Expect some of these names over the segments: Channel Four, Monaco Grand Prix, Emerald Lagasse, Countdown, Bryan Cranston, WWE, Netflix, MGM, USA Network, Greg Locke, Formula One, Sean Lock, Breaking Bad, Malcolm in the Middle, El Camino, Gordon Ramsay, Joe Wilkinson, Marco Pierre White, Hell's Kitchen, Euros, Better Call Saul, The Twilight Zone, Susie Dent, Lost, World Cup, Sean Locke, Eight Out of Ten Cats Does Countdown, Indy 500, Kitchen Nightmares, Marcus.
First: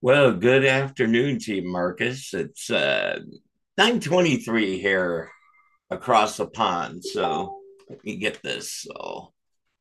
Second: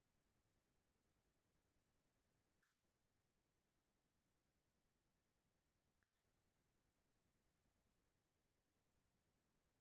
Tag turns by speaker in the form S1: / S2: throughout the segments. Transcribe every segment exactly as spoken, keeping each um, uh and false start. S1: Well, good afternoon to you, Marcus. It's uh, nine twenty-three here across the pond. So let me get this. So,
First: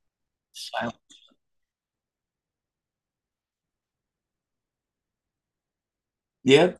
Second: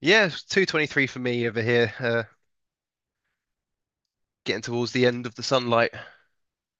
S2: Yeah, two
S1: so-
S2: twenty-three for me over here. Uh, getting towards the end of the sunlight.
S1: yep,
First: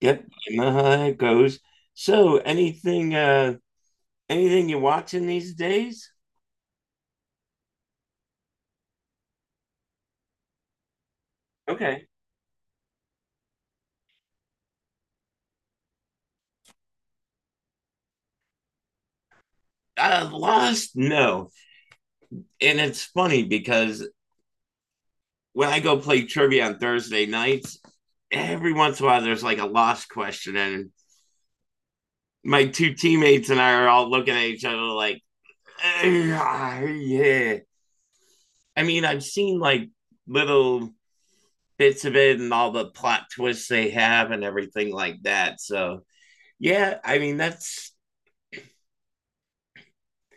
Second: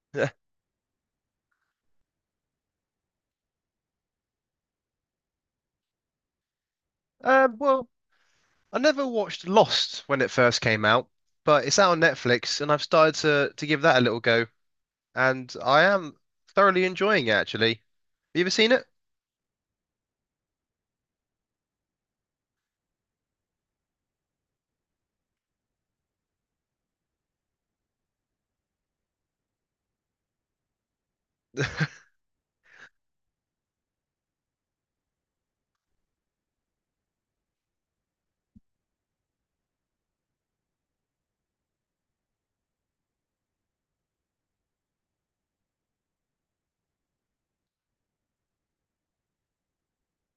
S1: yep.
S2: Yeah.
S1: You know how it goes. So anything uh anything you watching these days?
S2: Um, well, I never watched Lost when it first came out, but it's out on
S1: Okay.
S2: Netflix, and I've started to to give that a little go, and I am thoroughly enjoying it actually. Have you ever seen it?
S1: Uh Lost? No. And it's funny because when I go play trivia on Thursday nights, every once in a while there's like a lost question and my two teammates and I are all looking at each other like Yeah, yeah. I mean, I've seen like little bits of it and all the plot twists they have and everything like that. So, yeah, I mean, that's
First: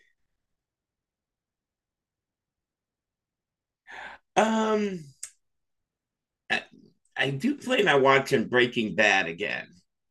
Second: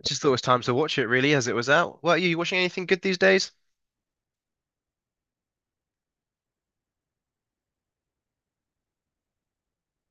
S2: I just thought it was time to watch it really, as it was out. What are you, you watching anything good these days?
S1: um I, I do plan on watching Breaking Bad again.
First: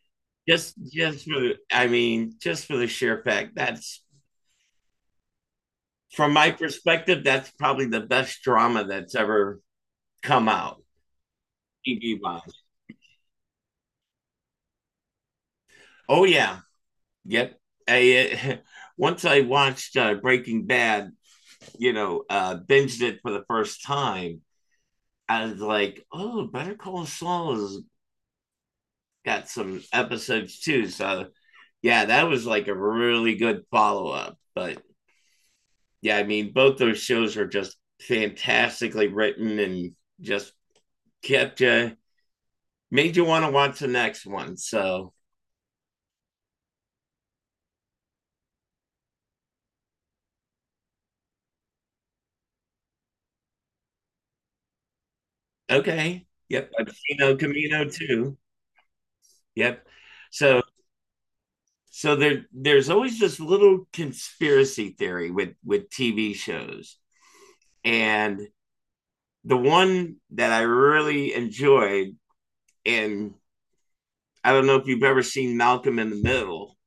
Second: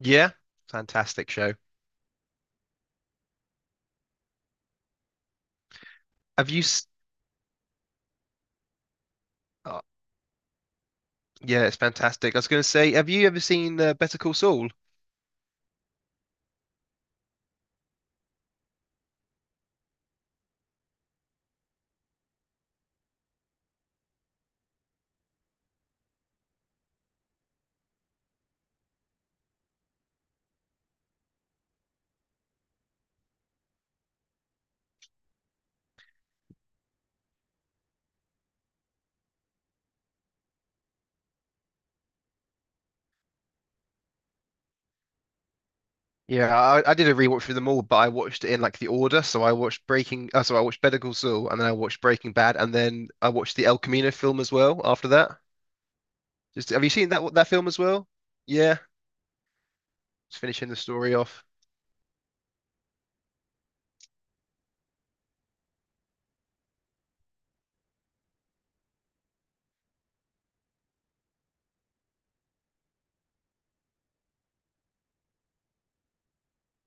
S2: Yeah,
S1: Just just
S2: fantastic
S1: for the,
S2: show.
S1: I mean, just for the sheer fact that's, from
S2: Have
S1: my
S2: you? S-
S1: perspective, that's probably the best drama that's ever
S2: oh,
S1: come out,
S2: yeah, it's
S1: T V
S2: fantastic. I was going
S1: wise.
S2: to say, have you ever seen uh, Better Call Saul?
S1: Oh yeah. Yep. I, uh, Once I watched uh, Breaking Bad, you know, uh, binged it for the first time, I was like, oh, Better Call Saul has got some episodes too. So, yeah, that was like a really good follow up. But yeah, I mean, both those shows are just fantastically written and just kept you, made you want to watch the next one. So,
S2: Yeah, I, I did a rewatch through them all, but I watched it in like the order. So I watched Breaking, uh, so I watched Better Call Saul, and then I watched Breaking Bad, and then I watched the El Camino film as well. After that,
S1: okay.
S2: just
S1: Yep.
S2: have
S1: I've
S2: you seen
S1: seen
S2: that
S1: El
S2: that film as
S1: Camino
S2: well?
S1: too.
S2: Yeah,
S1: Yep.
S2: just
S1: So,
S2: finishing the story off.
S1: so there, there's always this little conspiracy theory with, with T V shows. And the one that I really enjoyed, and I don't know if you've ever seen Malcolm in the Middle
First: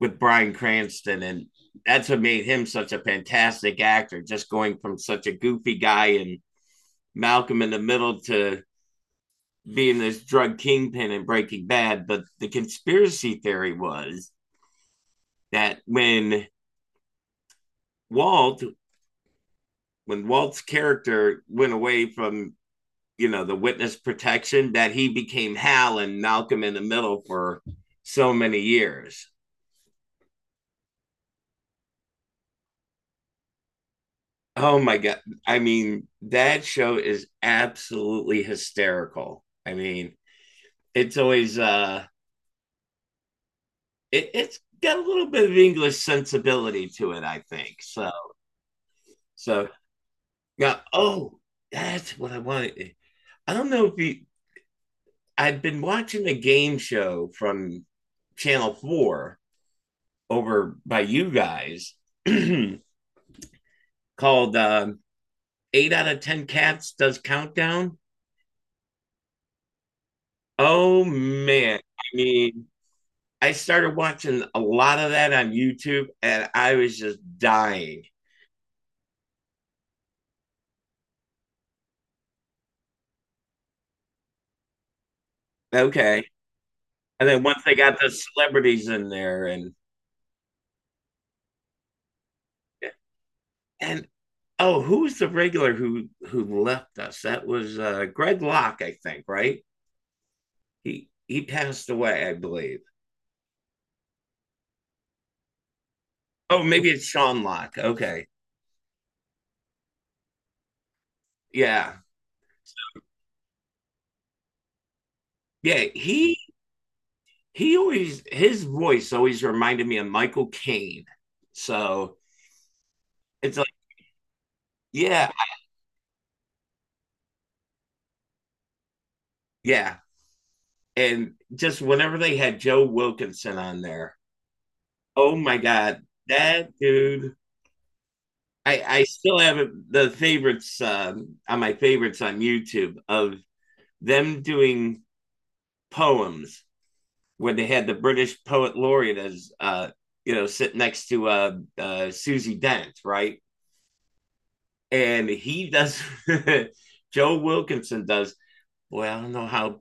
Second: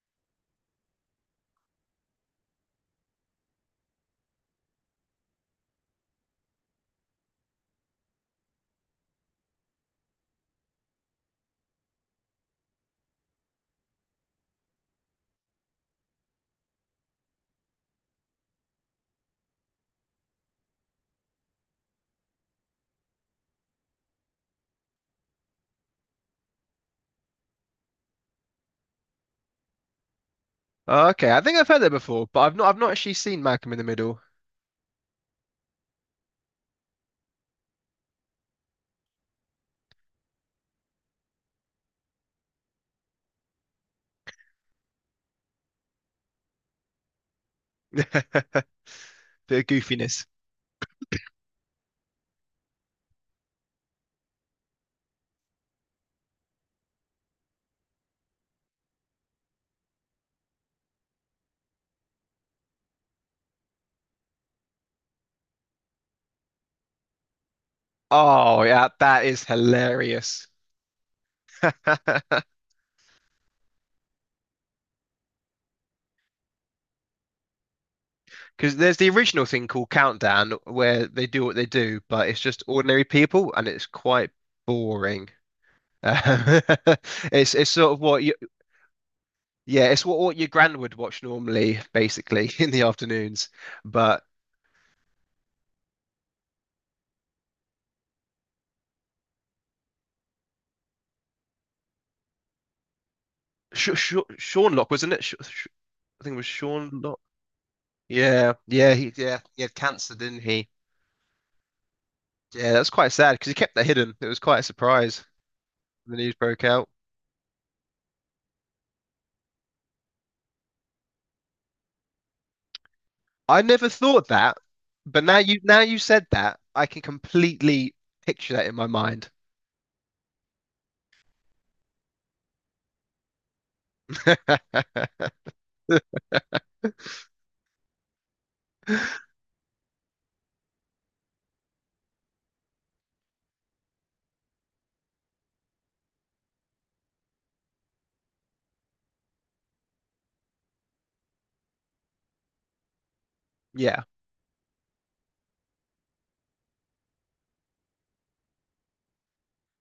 S1: with Bryan Cranston, and that's what made him such a fantastic actor, just going from such a goofy guy in Malcolm in the Middle to being this drug kingpin in Breaking Bad. But the conspiracy theory was that when Walt, when Walt's character went away from you know the witness protection, that he became Hal and Malcolm in the Middle for so many years.
S2: Uh, Okay, I think I've heard that before, but I've not I've not actually seen Malcolm in the Middle.
S1: Oh my god! I mean, that show is absolutely hysterical. I mean, it's always uh, it, it's got a little bit of English sensibility to it, I think. So,
S2: Bit of
S1: so
S2: goofiness.
S1: now, oh, that's what I wanted. I don't know if you. I've been watching a game show from Channel Four over by you guys. called um, Eight Out of Ten Cats Does Countdown.
S2: Oh yeah, that is hilarious.
S1: Oh man, I mean, I started watching a lot of that on YouTube, and I was just dying.
S2: Because there's the original thing called Countdown, where they do what they do, but it's just ordinary people, and it's quite boring. Um,
S1: Okay, and then
S2: it's
S1: once
S2: it's
S1: they
S2: sort
S1: got
S2: of
S1: the
S2: what you
S1: celebrities in there, and
S2: Yeah, it's what, what your gran would watch normally basically in the afternoons,
S1: and
S2: but
S1: oh, who was the regular who who left us? That was uh, Greg Locke, I think. Right? He he passed away, I believe.
S2: Sh Sh Sean Lock, wasn't it? Sh Sh I think it was
S1: Oh, maybe
S2: Sean
S1: it's
S2: Lock.
S1: Sean Locke. Okay,
S2: Yeah yeah he yeah he had cancer, didn't he?
S1: yeah,
S2: Yeah, that's quite sad because he kept that hidden. It was quite a surprise
S1: yeah.
S2: when the news
S1: He
S2: broke out.
S1: he always his voice always reminded me of Michael Caine. So it's
S2: I
S1: like,
S2: never thought that, but
S1: yeah,
S2: now you now you said that, I can completely picture that in my mind.
S1: yeah. And just whenever they had Joe Wilkinson on there, oh my God, that dude. I, I still have the favorites, um, on my favorites on YouTube of them doing poems where they had the British poet laureate as uh, you know sit next to uh, uh, Susie Dent, right?
S2: Yeah,
S1: And he does, Joe Wilkinson does, well, I don't know how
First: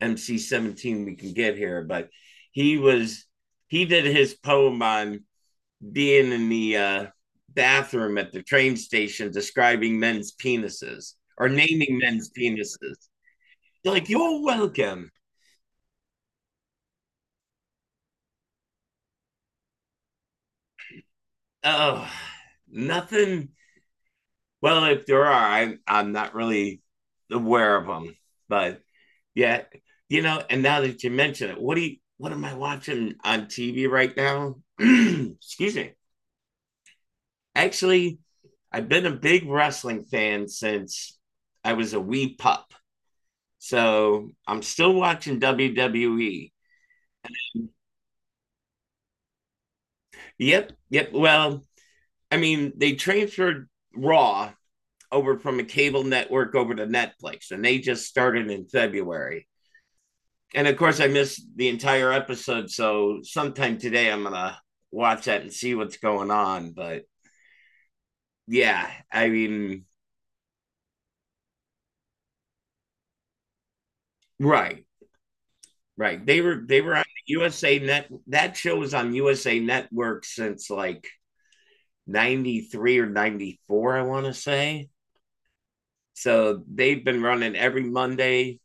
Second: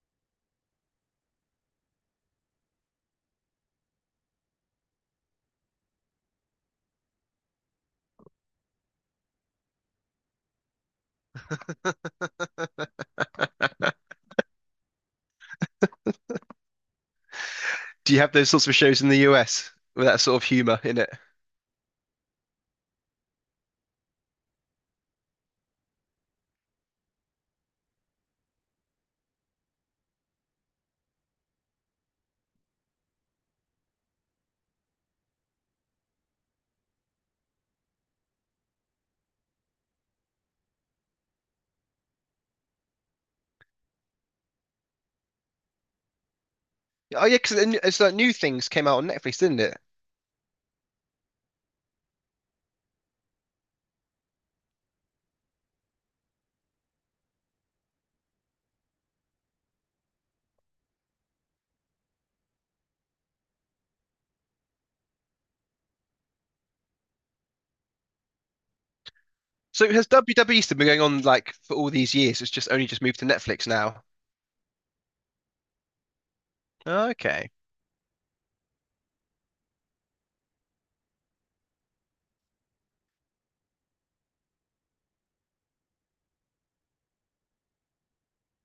S1: M C seventeen we can get here, but he was he did his poem on being in the uh, bathroom at the train station describing men's penises or naming men's penises. They're like, you're welcome.
S2: do you have those sorts of shows in the U S with that sort of humor in it?
S1: Oh, nothing. Well, if there are, I, I'm not really aware of them, but yeah, you know. And now that you mention it, what do you, what am I watching on T V right now? Excuse me. Actually, I've been a big wrestling fan since I was a wee pup. So I'm still watching W W E.
S2: Oh yeah, because it's like new things came out on Netflix, didn't it?
S1: Yep, yep. Well, I mean, they transferred Raw over from a cable network over to Netflix, and they just started in February. And of course, I missed the entire episode. So sometime today, I'm going to watch that and see what's going on. But yeah, I mean,
S2: So has W W E still been going on like for all these years? It's just only just moved to Netflix now.
S1: right. Right. They were they were on the
S2: Okay.
S1: U S A Net. That show was on U S A Network since like 'ninety-three or 'ninety-four, I want to say. So they've been running every Monday,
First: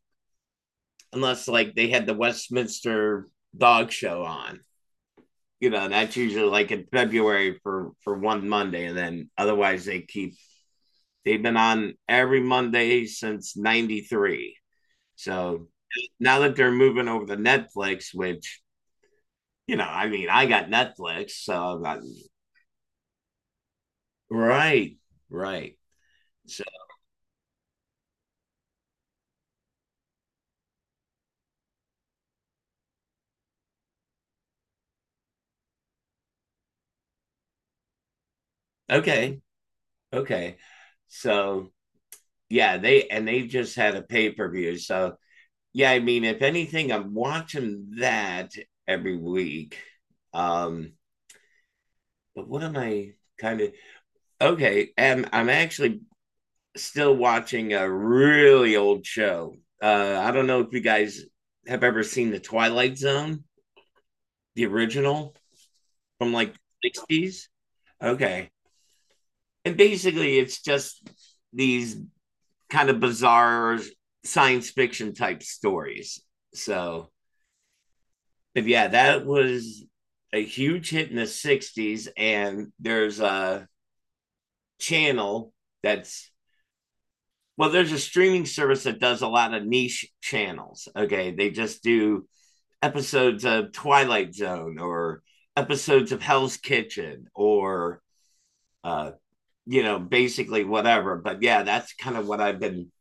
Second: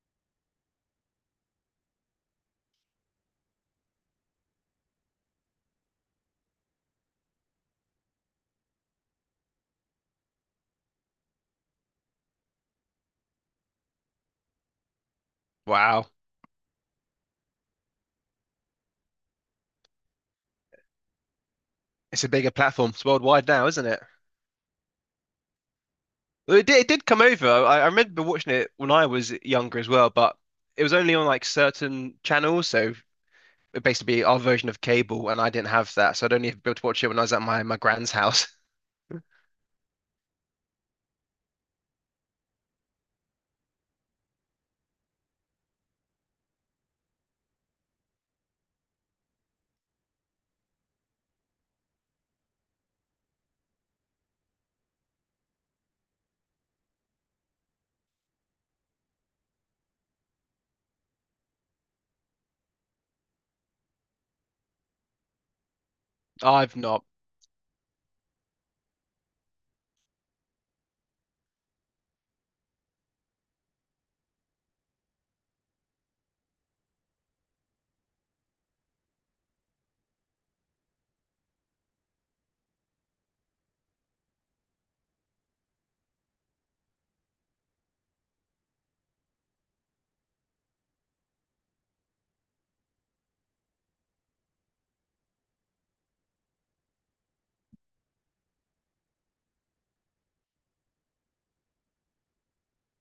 S1: unless like they had the Westminster Dog Show on. You know, that's usually like in February for for one Monday, and then otherwise they keep. They've been on every Monday since 'ninety-three. So
S2: Wow.
S1: now that they're moving over to Netflix, which, you know, I mean, I got Netflix, so I,
S2: It's a bigger platform. It's worldwide now, isn't it?
S1: right, right.
S2: Well,
S1: So
S2: it did, it did come over. I, I remember watching it when I was younger as well, but it was only on like certain channels. So it basically our version of cable, and I didn't have that, so I'd only be able to watch it when I was at my my grand's house.
S1: okay, okay. So yeah, they and they just had a pay per view. So yeah, I mean, if anything, I'm watching that every week. Um, but what am I kind of okay? And I'm actually still watching a really old show. Uh, I don't know if you guys have ever seen The Twilight Zone, the original from like the
S2: I've not.
S1: sixties. Okay. And basically it's just these kind of bizarre science fiction type stories. So, but yeah, that was a huge hit in the sixties. And there's a channel that's, well, there's a streaming service that does a lot of niche channels. Okay. They just do episodes of Twilight Zone or episodes of Hell's Kitchen or, uh, you know, basically whatever. But yeah, that's kind of what I've been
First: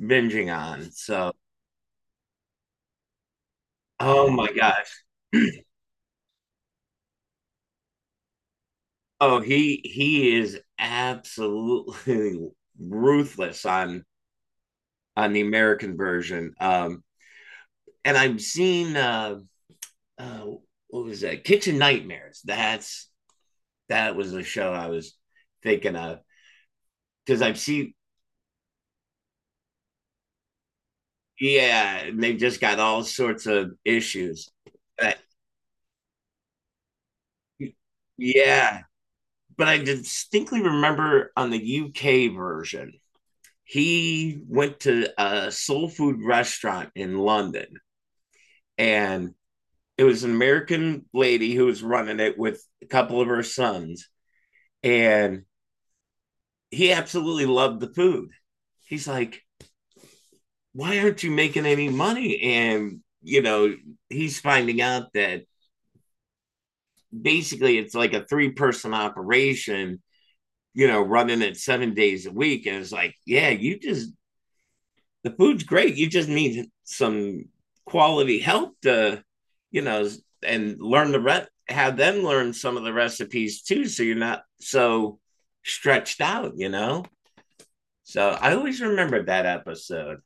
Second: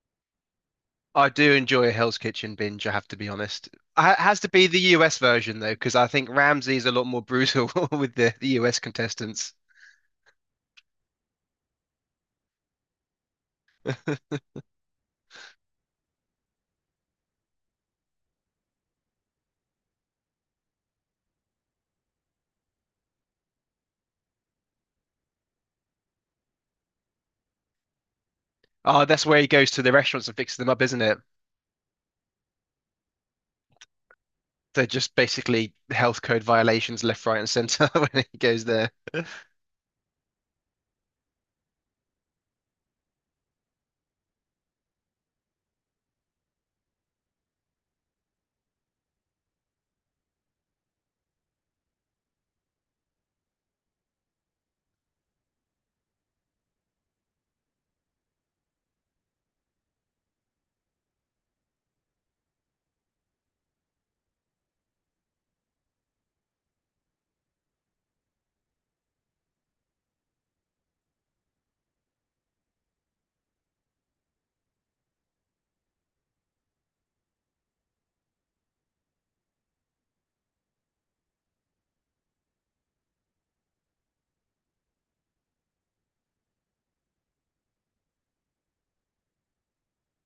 S1: binging on.
S2: I
S1: So,
S2: do enjoy a Hell's Kitchen binge, I have to be honest. Ha-
S1: oh
S2: has to
S1: my
S2: be the U S
S1: gosh.
S2: version though, because I think Ramsay's a lot more brutal with the, the U S
S1: Oh,
S2: contestants.
S1: he he is absolutely ruthless on on the American version. Um, and I've seen uh, uh, what was that? Kitchen Nightmares. That's that was the show I was thinking of because I've seen.
S2: Oh, that's where he goes to the restaurants and fixes them up, isn't it?
S1: Yeah, and they've just got all sorts of issues.
S2: They're just
S1: But,
S2: basically health code violations left, right, and center when he goes
S1: yeah,
S2: there.
S1: but I distinctly remember on the U K version he went to a soul food restaurant in London, and it was an American lady who was running it with a couple of her sons, and he absolutely loved the food. He's like, "Why aren't you making any money?" And, you know, he's finding out that basically it's like a three person operation, you know, running it seven days a week. And it's like, yeah, you just the food's great. You just need some quality help to, you know, and learn the re- have them learn some of the recipes too, so you're not so stretched out, you know. So I always remembered that episode.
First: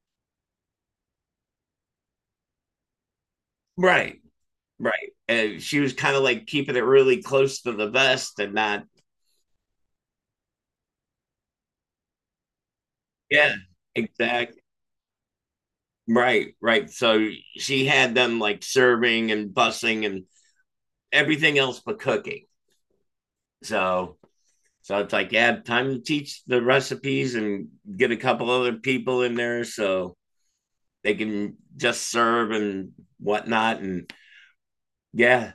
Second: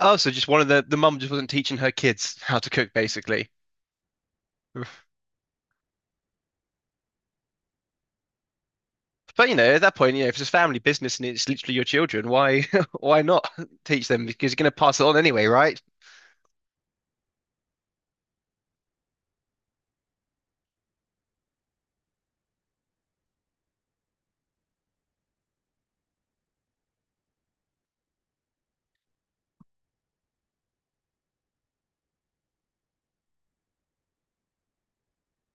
S2: Oh, so just one of the the mum just wasn't teaching her kids how to cook, basically.
S1: Right,
S2: Oof.
S1: right. And she was kind of like keeping it really close to the vest and not.
S2: But you know, at that point, you know, if it's a family business and it's literally your children, why why not
S1: Yeah,
S2: teach them? Because you're
S1: exactly.
S2: going to pass it on anyway, right?
S1: Right, right. So she had them like serving and bussing and everything else but cooking. So So it's like, yeah, time to teach the recipes and get a couple other people in there so they can just serve and whatnot. And yeah,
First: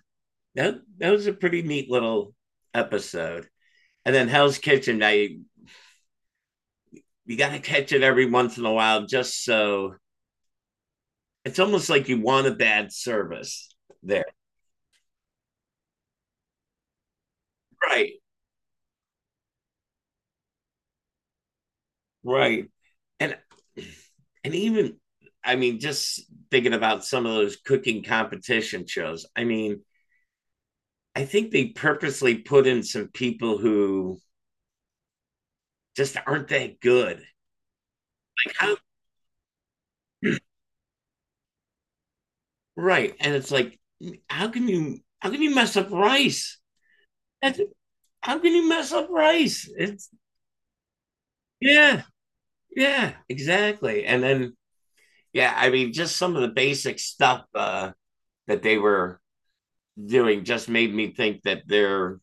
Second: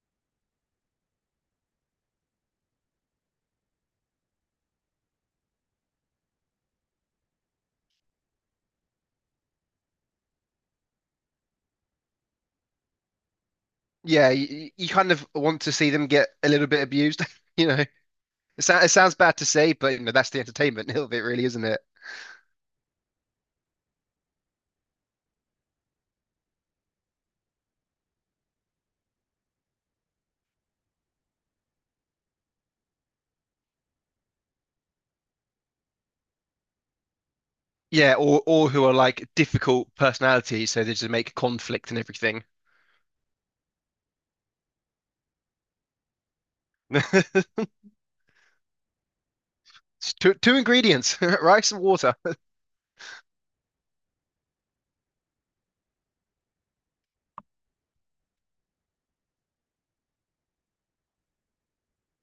S1: that, that was a pretty neat little episode. And then Hell's Kitchen, I you gotta catch it every once in a while just so it's almost like you want a bad service there.
S2: Yeah, you, you kind of want to see them get a little bit abused, you know.
S1: Right.
S2: It, sou- it sounds bad to say, but you know, that's the entertainment of it, really, isn't it?
S1: Right. And and even I mean, just thinking about some of those cooking competition shows. I mean, I think they purposely put in some people who just aren't that good.
S2: Yeah, or or
S1: How,
S2: who are like difficult personalities, so they just make conflict and everything.
S1: right. And it's like, how can you how can you mess up rice? That's, how can you mess up rice? It's
S2: It's two two ingredients, rice and
S1: yeah,
S2: water.
S1: yeah, exactly. And then yeah, I mean, just some of the basic stuff uh, that they were doing just made me think that they're,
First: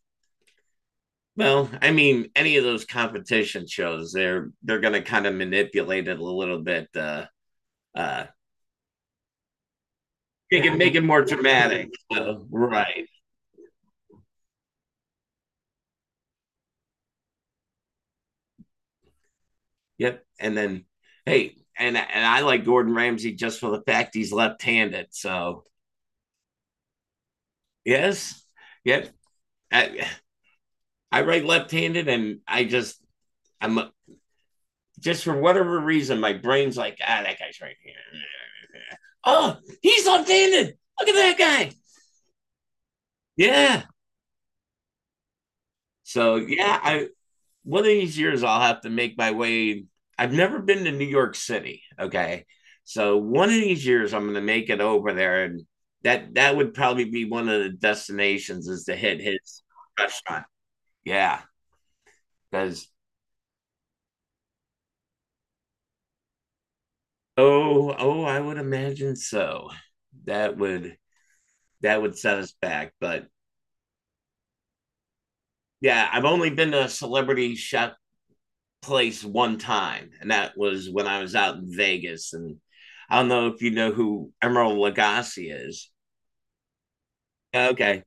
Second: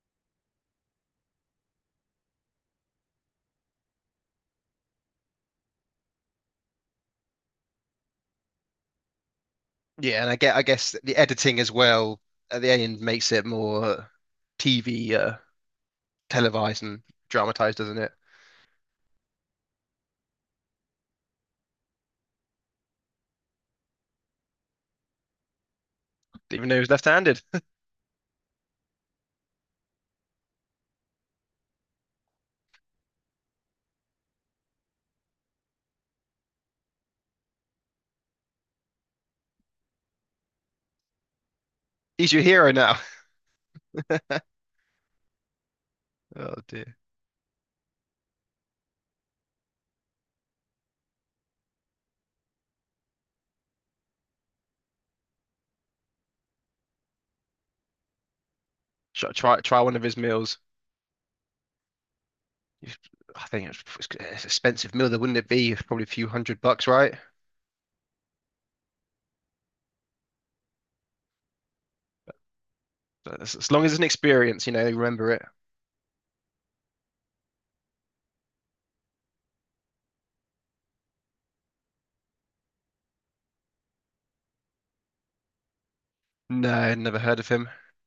S1: well, I mean, any of those competition shows, they're they're going to kind of manipulate it a little bit uh, uh,
S2: Yeah, and I get I
S1: Make it make
S2: guess
S1: it
S2: the
S1: more
S2: editing as
S1: dramatic.
S2: well
S1: So,
S2: at the end
S1: right.
S2: makes it more T V uh, televised and dramatized, doesn't it?
S1: Yep. And then hey, and and I like Gordon Ramsay just for the fact he's left-handed. So
S2: Even though he's left-handed,
S1: yes, yep. I, I write left-handed, and I just I'm just for whatever reason my brain's like, ah that guy's right here. Oh, he's left-handed. Look at that guy.
S2: he's your hero now.
S1: Yeah. So
S2: Oh
S1: yeah,
S2: dear.
S1: I one of these years I'll have to make my way. I've never been to New York City. Okay. So one of these years I'm gonna make it over there, and that that would probably be one of the destinations is to hit
S2: Sh- Try
S1: his
S2: try one of his
S1: restaurant.
S2: meals.
S1: Yeah. Because
S2: I think it's, it's an expensive meal, though, wouldn't it be? Probably a few hundred bucks, right?
S1: oh oh I would imagine so. That would that would set us back. But
S2: But as, as long as it's an experience, you know, you remember it.
S1: yeah, I've only been to a celebrity chef place one time, and that was when I was out in Vegas. And I don't know if you know who Emerald Lagasse is.
S2: No, never heard of him.
S1: Okay.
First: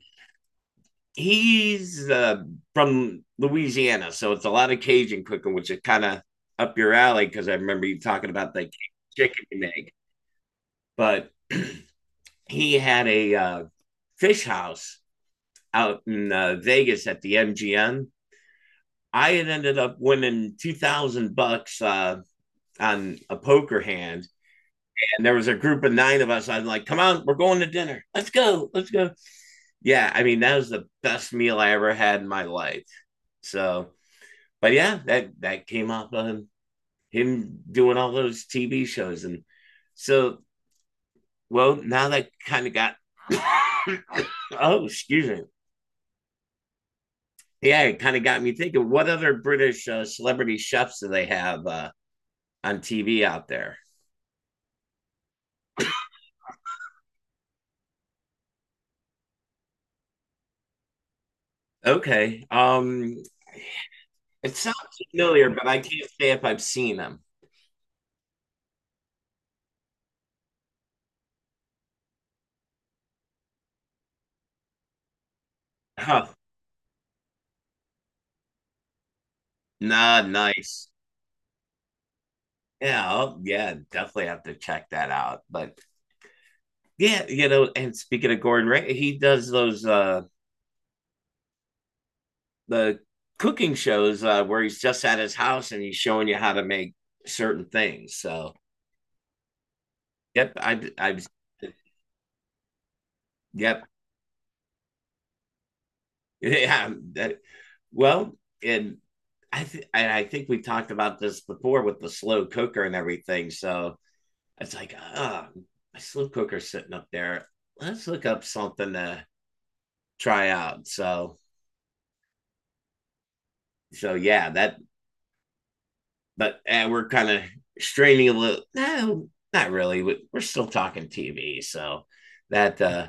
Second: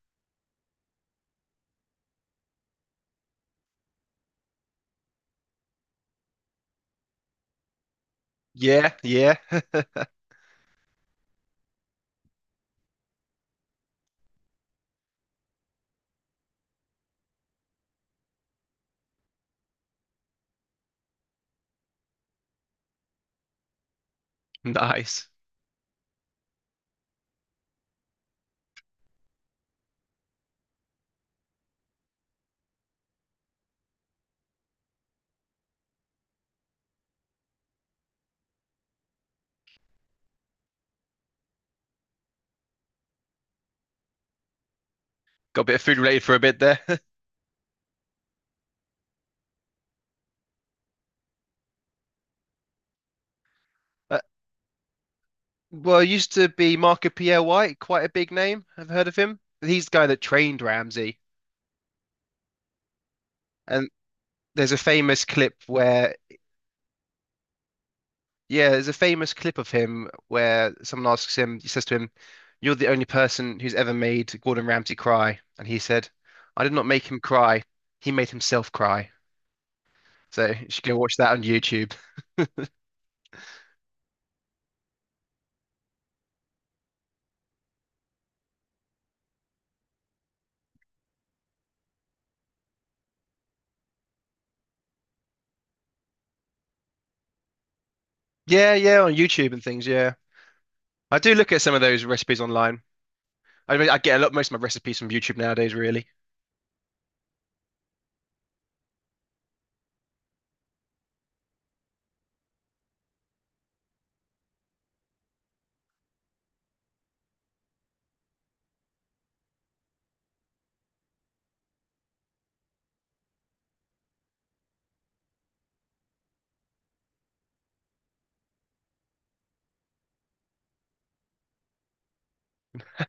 S1: He's uh, from Louisiana, so it's a lot of Cajun cooking, which is kind of up your alley because I remember you talking about the
S2: Yeah, yeah,
S1: chicken you make. But he had a uh, fish house out in uh, Vegas at the M G M. I had ended up winning two thousand bucks uh, on a poker hand, and
S2: nice.
S1: there was a group of nine of us. I'm like, "Come on, we're going to dinner. Let's go, let's go." Yeah, I mean that was the best meal I ever had in my life. So but yeah, that that came off of him doing all those T V shows. And so, well, now that kind of got oh, excuse me.
S2: Got a bit of food related for a bit there.
S1: Yeah, it kind of got me thinking what other British uh, celebrity chefs do they have uh, on T V out there?
S2: Uh, Well, it used to be Marco Pierre White, quite a big name. I've heard of him. He's the guy that trained Ramsey.
S1: Okay, um,
S2: And
S1: it
S2: there's
S1: sounds
S2: a famous
S1: familiar,
S2: clip
S1: but I can't
S2: where,
S1: say if I've seen them.
S2: yeah, there's a famous clip of him where someone asks him, he says to him, "You're the only person who's ever made Gordon Ramsay cry." And he said,
S1: Huh.
S2: "I did not make him cry. He made himself cry."
S1: Nah,
S2: So you should
S1: nice.
S2: go watch that on YouTube.
S1: Yeah, I'll, yeah, definitely have to check that out. But yeah, you know, and speaking of Gordon Ramsay, he does those uh the cooking shows, uh, where he's just at his house and he's showing you how to make certain things. So
S2: Yeah, yeah, on YouTube and things. Yeah,
S1: yep, I I
S2: I do look at some of those recipes online. I
S1: yep
S2: mean, I get a lot most of my recipes from YouTube nowadays, really.
S1: yeah. That, well, and I th- and I think we talked about this before with the slow cooker and everything. So it's like ah, oh, my slow cooker's sitting up there. Let's look up something to try out. So so yeah, that but eh, we're kind of straining a little. No, not really. We- are still talking T V, so that. uh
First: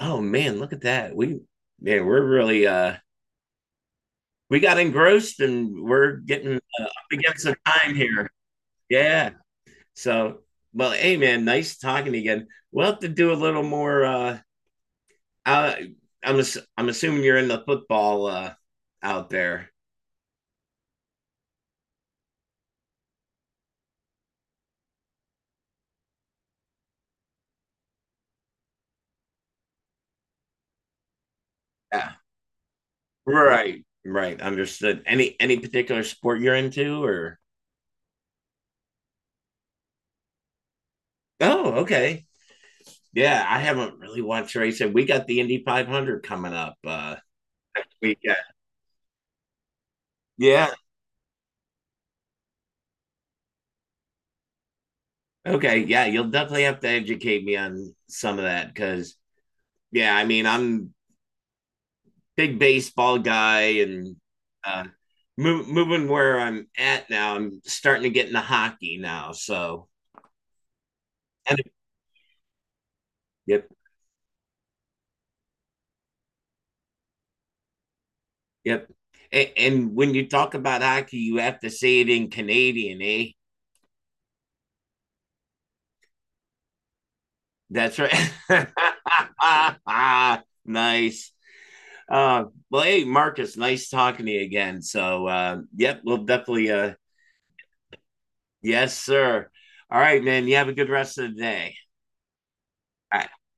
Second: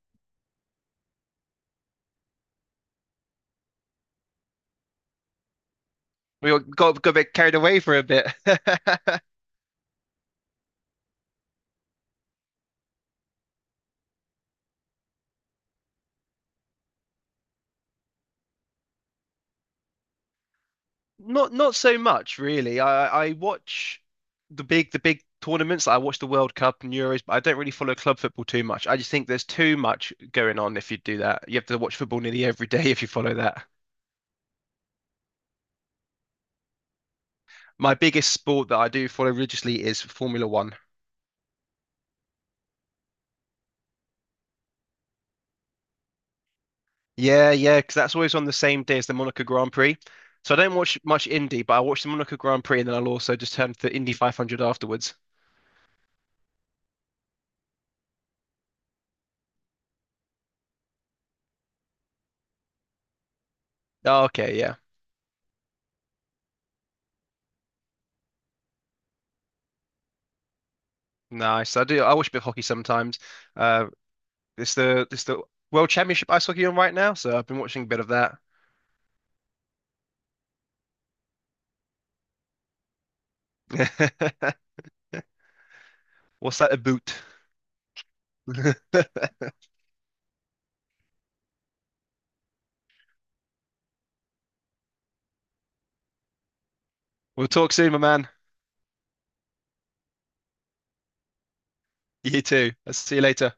S1: Oh man, look at that. We, man, we're really uh we got engrossed and we're
S2: We
S1: getting
S2: all
S1: uh, up
S2: got got a bit
S1: against the
S2: carried away
S1: time
S2: for a bit.
S1: here. Yeah. So, well, hey man, nice talking to you again. We'll have to do a little more. uh uh, I'm I'm assuming you're in the football uh out there.
S2: Not not so much, really. I I watch the big the big tournaments, like I watch the World Cup and Euros, but I don't really follow club football too much. I just think there's too much going on if you do that. You have to watch
S1: Yeah.
S2: football nearly every day if you follow that.
S1: Right. Right. Understood. Any any particular sport you're into or?
S2: My biggest sport that I do follow religiously is Formula One.
S1: Oh, okay. Yeah, I haven't really watched racing. We got the Indy five hundred coming up uh
S2: Yeah, yeah, because that's always
S1: weekend.
S2: on the same day as the Monaco Grand Prix. So I
S1: Yeah.
S2: don't watch much Indy, but I watch the Monaco Grand Prix and then I'll also just turn to Indy five hundred afterwards.
S1: Okay. Yeah, you'll definitely have to educate me on some of that because yeah, I mean I'm big baseball guy and
S2: Oh, okay, yeah,
S1: uh, move, moving where I'm at now. I'm starting to get into hockey now. So and
S2: nice. I do. I watch a bit of hockey sometimes.
S1: yep,
S2: Uh, it's the it's the World Championship ice hockey on right now, so I've been watching a bit of that.
S1: yep. And, and when you talk about hockey, you have to say it in Canadian, eh?
S2: What's that about?
S1: That's right. nice. Uh, well, hey, Marcus, nice talking to you again. So, uh, yep, we'll definitely, uh,
S2: We'll talk soon, my man.
S1: yes, sir. All right, man. You have a good rest of the day.
S2: You too. I'll see
S1: All
S2: you
S1: right.
S2: later.